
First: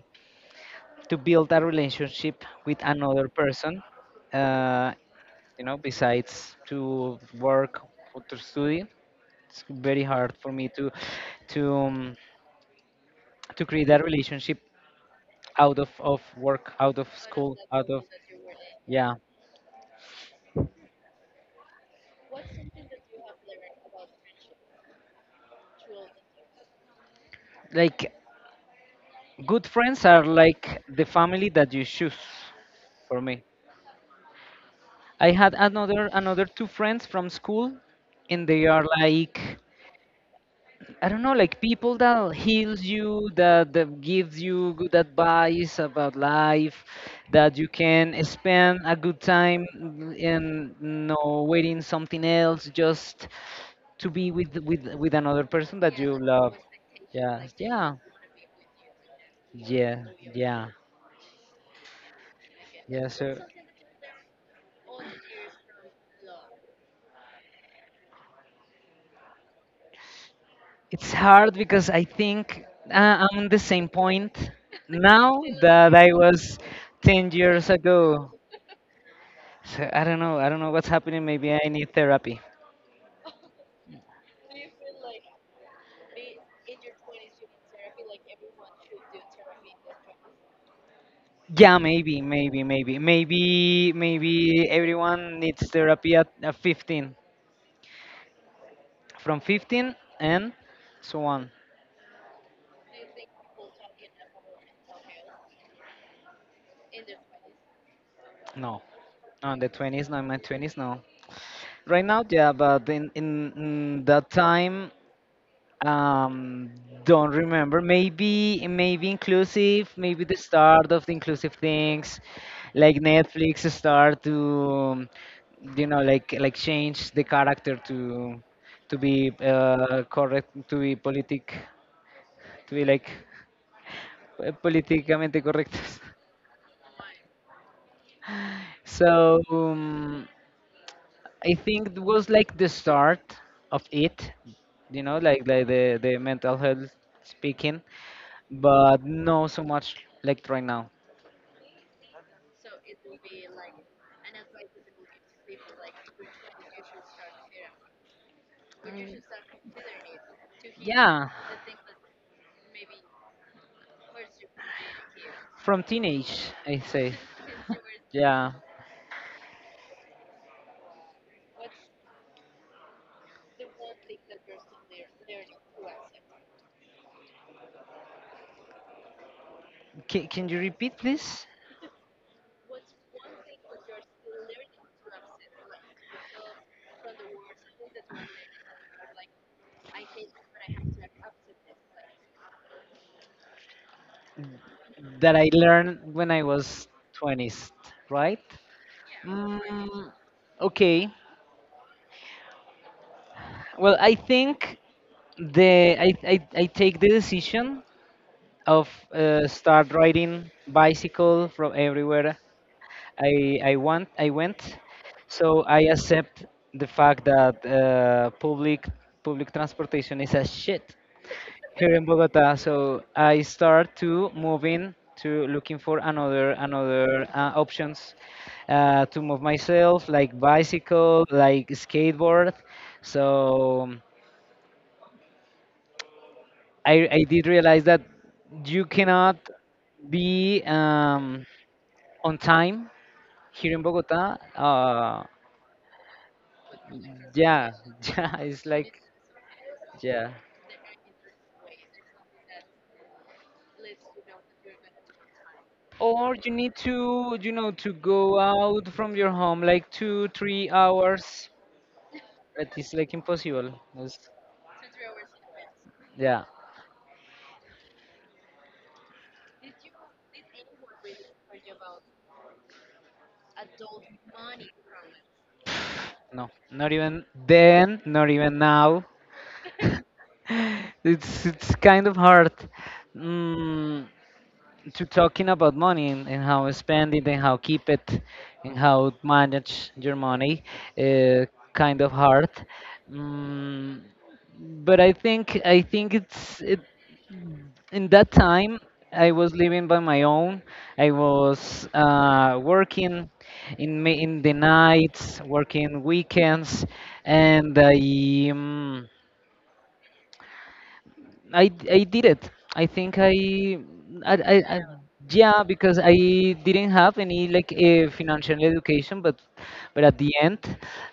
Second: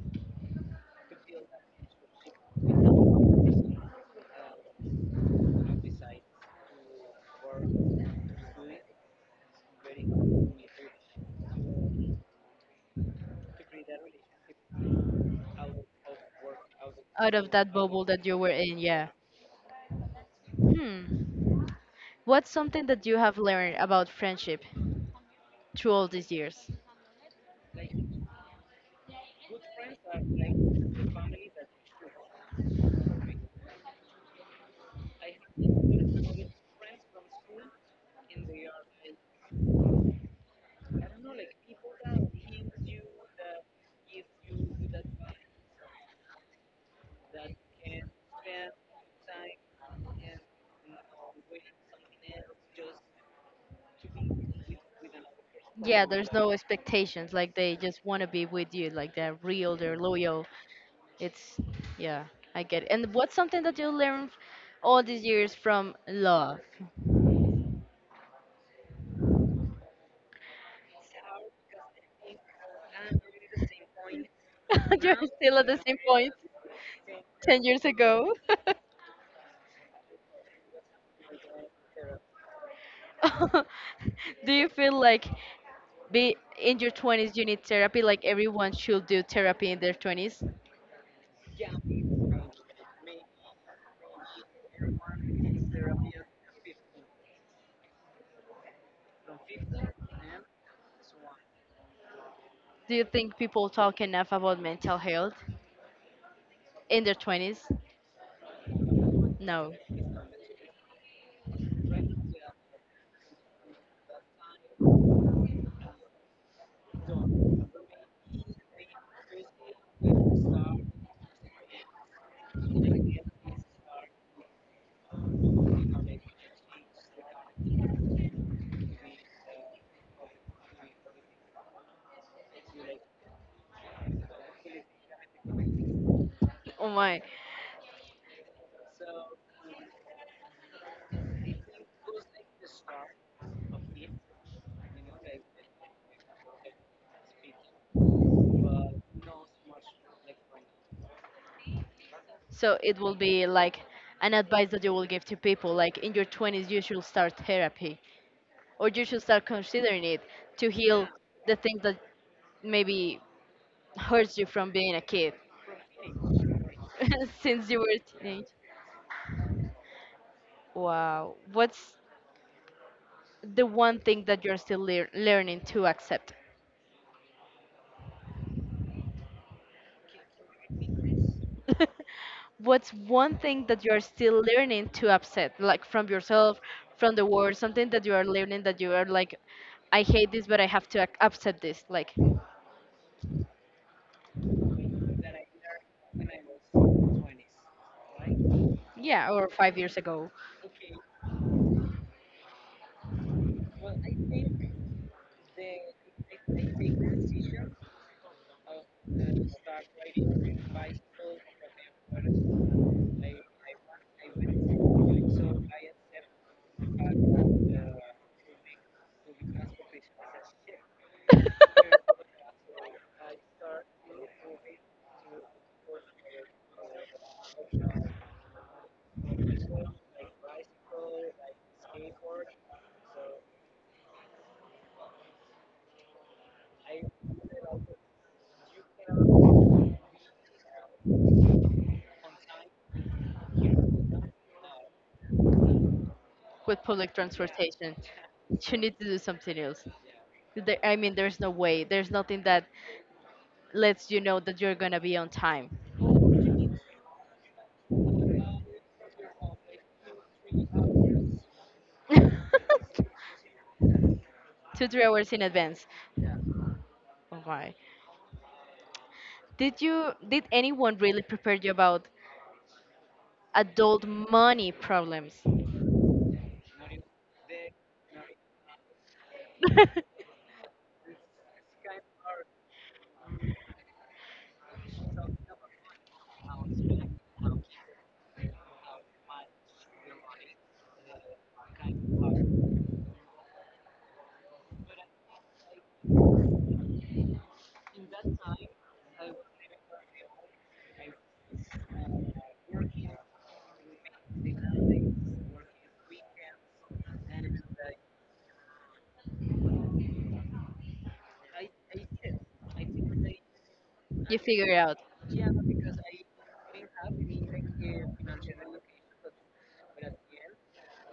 Speaker 2: to build a relationship with another person uh, you know, besides to work or to study, it's very hard for me to um, to create a relationship out of work, out of
Speaker 1: Out of
Speaker 2: school,
Speaker 1: that
Speaker 2: out of
Speaker 1: bubble that you were in, yeah.
Speaker 2: yeah,
Speaker 1: Hmm. What's something that you have learned about friendship through all these years?
Speaker 2: like. Good friends are like the family that you choose for me. I had another two friends from school, and they are like, I don't know, like people that heals you, that, that gives you good advice about life, that you can spend a good time and no waiting something else, just to be with another person that
Speaker 1: Yeah,
Speaker 2: you
Speaker 1: there's no
Speaker 2: love.
Speaker 1: expectations.
Speaker 2: Yeah,
Speaker 1: Like, they
Speaker 2: yeah,
Speaker 1: just want to be with you. Like, they're real, they're
Speaker 2: yeah,
Speaker 1: loyal.
Speaker 2: yeah,
Speaker 1: It's — yeah, I get it.
Speaker 2: yeah.
Speaker 1: And what's
Speaker 2: So
Speaker 1: something that you learned all these years from love?
Speaker 2: it's hard because I think I'm on the same point
Speaker 1: (laughs) You're
Speaker 2: now
Speaker 1: still at the
Speaker 2: that
Speaker 1: same
Speaker 2: I
Speaker 1: point
Speaker 2: was 10
Speaker 1: 10
Speaker 2: years
Speaker 1: years
Speaker 2: ago.
Speaker 1: ago. (laughs)
Speaker 2: So I don't know. I don't know what's happening. Maybe I need therapy.
Speaker 1: (laughs) Do you feel like, be in your 20s you need therapy, like everyone should do therapy in their 20s?
Speaker 2: Yeah, maybe everyone needs therapy at 15. From 15 and so on.
Speaker 1: Do you think people talk enough about mental health in their 20s?
Speaker 2: No, on the
Speaker 1: No?
Speaker 2: 20s, not in my 20s, no. Right now, yeah, but in that time, Um, don't remember. Maybe maybe inclusive. Maybe the start of the inclusive things, like Netflix start to, you know, like change the character to be correct, to be politic, to be like politicamente correctos. (laughs)
Speaker 1: (laughs) Oh my.
Speaker 2: So I think it was like the start of it, you know, like the mental health speaking. But no so much like right now.
Speaker 1: So it will be like an advice that you will give to people, like, in your 20s you should start therapy, or you should start considering it to heal
Speaker 2: Yeah,
Speaker 1: the things that maybe hurts you from being a kid.
Speaker 2: from teenage, I say.
Speaker 1: (laughs) Since you were
Speaker 2: (laughs)
Speaker 1: a teenage.
Speaker 2: Yeah.
Speaker 1: Wow. What's the one thing that you're still learning to accept?
Speaker 2: Can you repeat, please?
Speaker 1: What's one thing that you are still learning to accept, like, from yourself, from the world, something that you are learning that you are like, "I hate this, but I have to accept this," like?
Speaker 2: That I learned when I was 20s, right?
Speaker 1: Yeah, or 5 years
Speaker 2: Mm,
Speaker 1: ago.
Speaker 2: okay. Well, I think I take the decision of start riding bicycle from everywhere I went, so I accept the fact that public transportation is a shit here in Bogota. So I start to moving to looking for another options to move myself, like bicycle, like skateboard. So I did realize that you cannot be on time here in Bogota.
Speaker 1: With public
Speaker 2: Yeah,
Speaker 1: transportation.
Speaker 2: (laughs) yeah. It's
Speaker 1: You need
Speaker 2: like
Speaker 1: to do something else.
Speaker 2: yeah,
Speaker 1: I mean, there's no way, there's nothing that lets you know that you're gonna be on time.
Speaker 2: or you need to, you know, to go out from your home like two, 3 hours. That is
Speaker 1: (laughs) two
Speaker 2: like impossible. It's-
Speaker 1: three hours in advance.
Speaker 2: yeah.
Speaker 1: Oh my. Did you did anyone really prepare you about adult money problems?
Speaker 2: No, not even then, not even now. (laughs) It's kind of hard mm, to talking about money and how to spend it, and how keep it, and how manage your money. Uh, kind of hard. Mm, but I think it's it, in that time I was living by my own, I was working in the nights, working weekends, and Um, I I did it. I think
Speaker 1: You figure it
Speaker 2: I
Speaker 1: out.
Speaker 2: yeah, because I didn't have any like a financial education, but at the end,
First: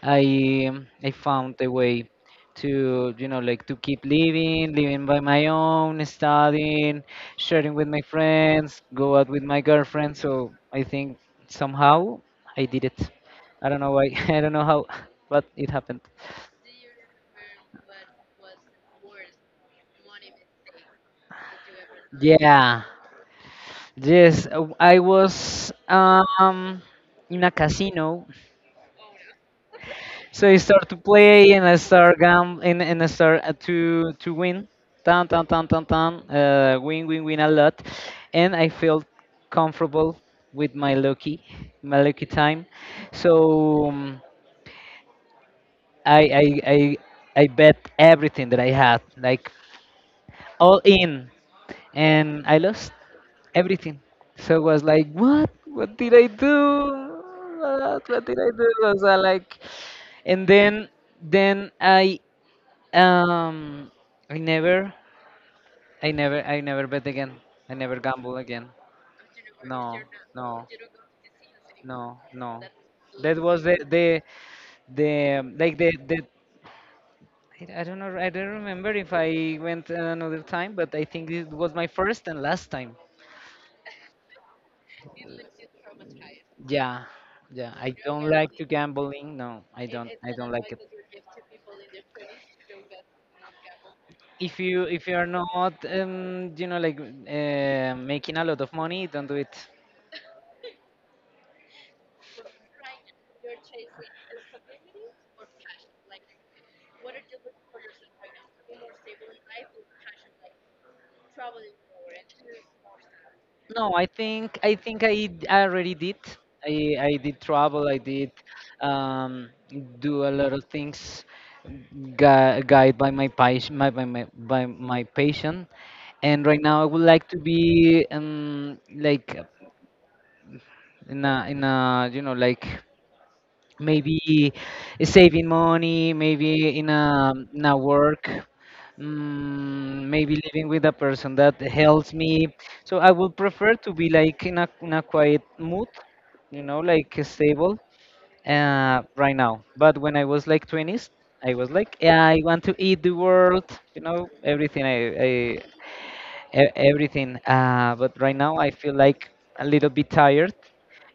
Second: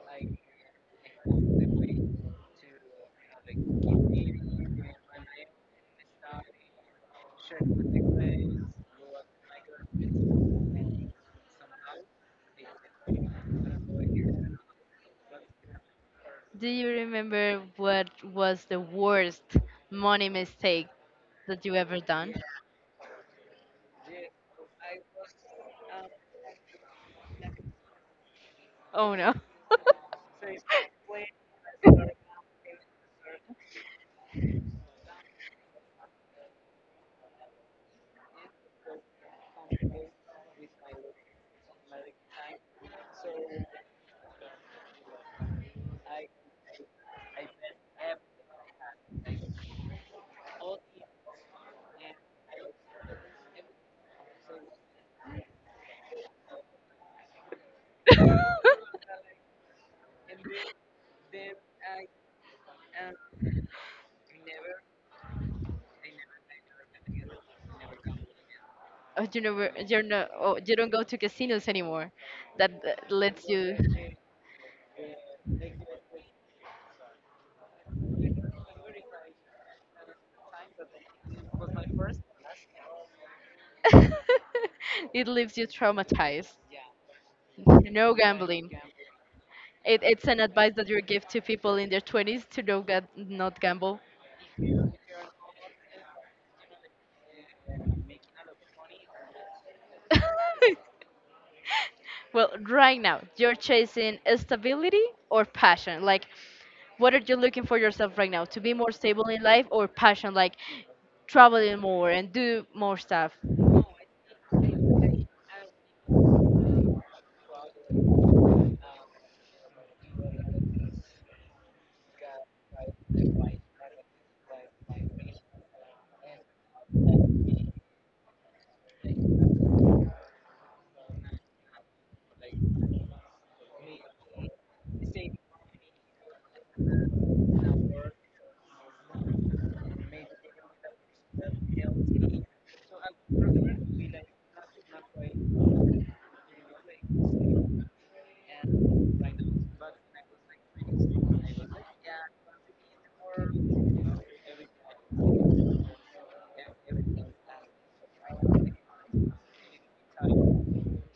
Speaker 2: I found a way to, you know, like to keep living, living by my own, studying, sharing with my friends, go out with my girlfriend. So I think somehow I did it. I don't know why. (laughs) I don't know how, (laughs) but it happened.
Speaker 1: Do you remember what was the worst money mistake that you ever done?
Speaker 2: Yeah, yes, I was in a casino,
Speaker 1: Oh no.
Speaker 2: so I start to play, and I start gam and I start to win, tan tan tan tan tan, win a lot, and I felt comfortable with my lucky time, so I I bet everything that I had, like all in, and I lost. Everything. So it was like, what? What did I do? What did I do? Was
Speaker 1: (laughs)
Speaker 2: I like, and then I um I never I never bet again. I never gamble again.
Speaker 1: Oh, you never —
Speaker 2: No,
Speaker 1: you're not — oh,
Speaker 2: no,
Speaker 1: you don't go to casinos anymore.
Speaker 2: no, no.
Speaker 1: That
Speaker 2: That
Speaker 1: lets
Speaker 2: was
Speaker 1: you —
Speaker 2: the the. I don't know. I don't remember if I went another time, but I think it was my first and last time.
Speaker 1: (laughs) it leaves you traumatized.
Speaker 2: Yeah, yeah. I
Speaker 1: No
Speaker 2: don't like to
Speaker 1: gambling.
Speaker 2: gambling. No, I
Speaker 1: It,
Speaker 2: don't.
Speaker 1: it's
Speaker 2: I
Speaker 1: an
Speaker 2: don't like
Speaker 1: advice
Speaker 2: it.
Speaker 1: that you give to people in their 20s to, no, not gamble.
Speaker 2: If you, if you are not um, you know, like making a lot of money, don't do it.
Speaker 1: (laughs) Well, right now, you're chasing stability or passion? Like, what are you looking for yourself right now? To be more stable in life or passion? Like, traveling more and do more stuff.
Speaker 2: No, I think I already did. I did travel. I did um do a lot of things guided by my passion, by my passion, and right now I would like to be um, like in a, in a, you know, like maybe saving money, maybe in a, in a work, mm, maybe living with a person that helps me, so I would prefer to be like in a quiet mood, you know, like stable right now, but when I was like 20s, I was like yeah, I want to eat the world, you know, everything I everything but right now I feel like a little bit tired,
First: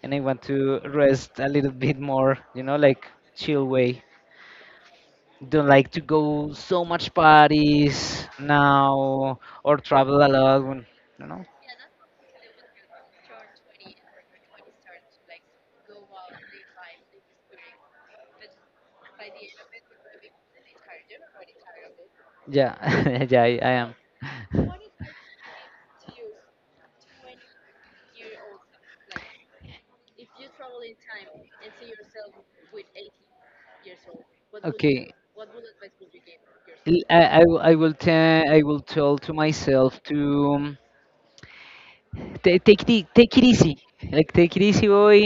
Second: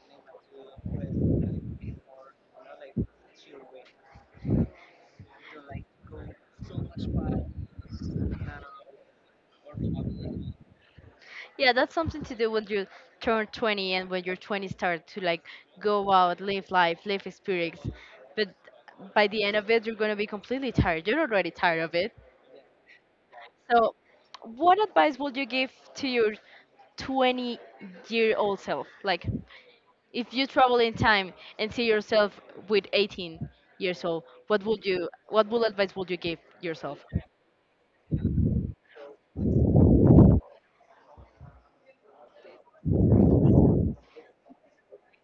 Speaker 2: and I want to rest a little bit more, you know, like chill way. Don't like to go so much parties now or travel a lot. When, you know?
Speaker 1: Yeah, that's something to do when you turn 20, and when you're 20 start to like go out, live life, live experience. But by the end of it, you're going to be completely tired. You're already tired of it.
Speaker 2: Yeah, (laughs) yeah, I am.
Speaker 1: So, what advice would you give to your 20-year-old self? Like, if you travel in time and see yourself with 18 years old,
Speaker 2: Okay.
Speaker 1: what would advice would you give yourself?
Speaker 2: I will tell, I will tell to myself to ta take it take it easy, like take it easy, boy.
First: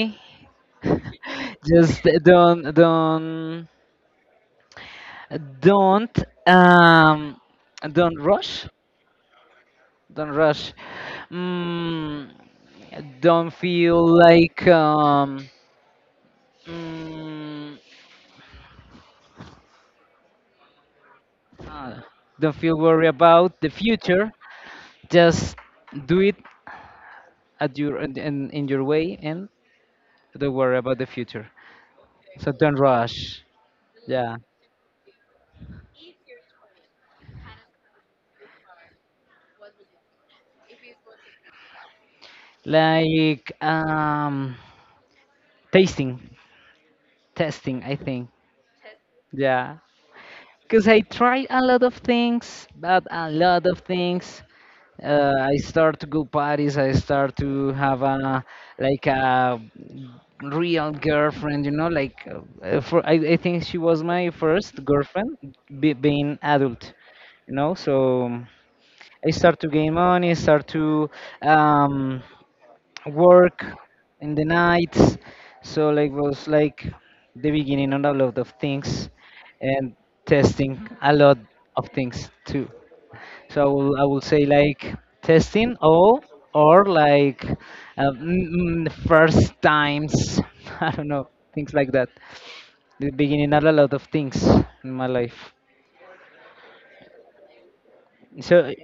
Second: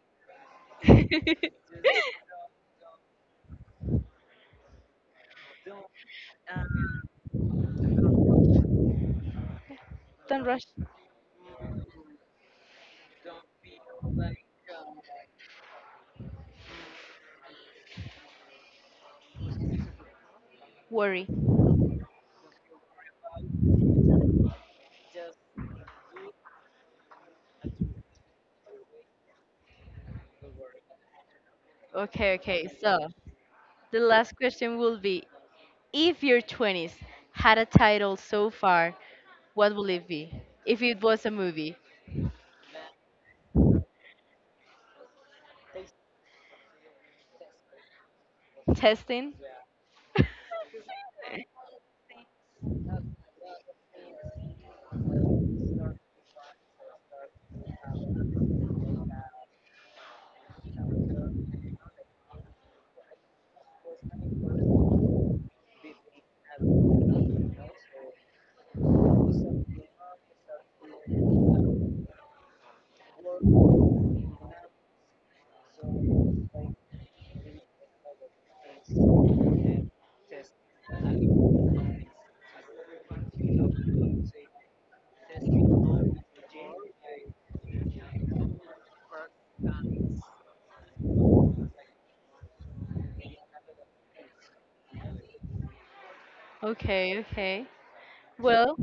Speaker 1: (laughs)
Speaker 2: (laughs) Just don't um don't rush. Don't
Speaker 1: Don't rush.
Speaker 2: rush. Mm, don't feel like mm,
Speaker 1: Worry.
Speaker 2: uh, don't feel worried about the future. Just do it at your in your way, and don't worry about the future.
Speaker 1: Okay,
Speaker 2: So
Speaker 1: okay.
Speaker 2: don't
Speaker 1: So
Speaker 2: rush.
Speaker 1: the last
Speaker 2: Yeah,
Speaker 1: question will be, if your 20s had a title so far, what will it be? If it was a movie.
Speaker 2: like tasting, testing. I think.
Speaker 1: Testing?
Speaker 2: Yeah,
Speaker 1: (laughs)
Speaker 2: because I tried a lot of things, but a lot of things, I start to go parties. I start to have a like a real girlfriend. You know, like for I think she was my first girlfriend, being adult. You know, so I start to gain money. Start to um, work in the nights. So like was like the beginning of a lot of things, and testing a lot of things too. So I will say like testing all or like first times. (laughs) I don't know, things like that. The beginning are a lot of things in my life.
Speaker 1: Okay, okay.
Speaker 2: So
Speaker 1: Well,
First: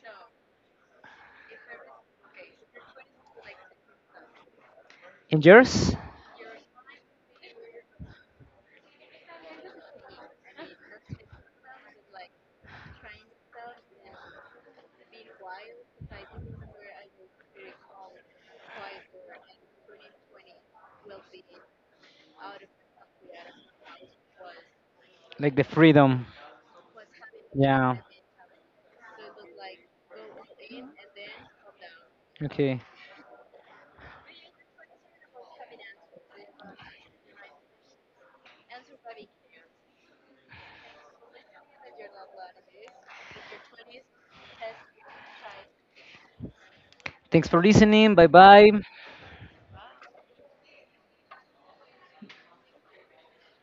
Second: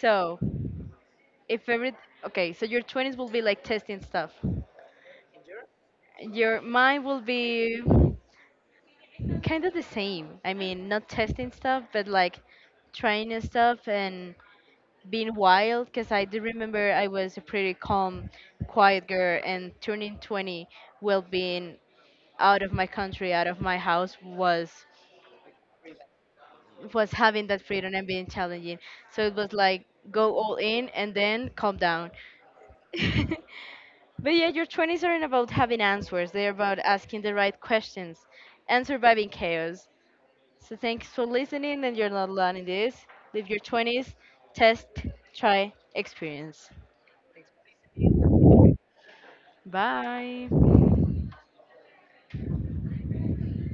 Speaker 1: so if every okay, so your 20s will be like testing stuff.
Speaker 2: in yours,
Speaker 1: Your mine will be kind of the same. I mean, not testing stuff, but like trying new stuff and being wild. Because I do remember I was a pretty calm, quiet girl, and turning 20 while being out of my country, out of my house, was
Speaker 2: like the freedom.
Speaker 1: was having that freedom
Speaker 2: Yeah.
Speaker 1: and being challenging. So it was like, go all in, and then calm down.
Speaker 2: Okay.
Speaker 1: (laughs) But yeah, your 20s aren't about having answers. They're about asking the right questions and surviving chaos. So thanks for listening, and you're not alone in this. Live your 20s, test, try, experience.
Speaker 2: Thanks for listening. Bye bye.
Speaker 1: Bye.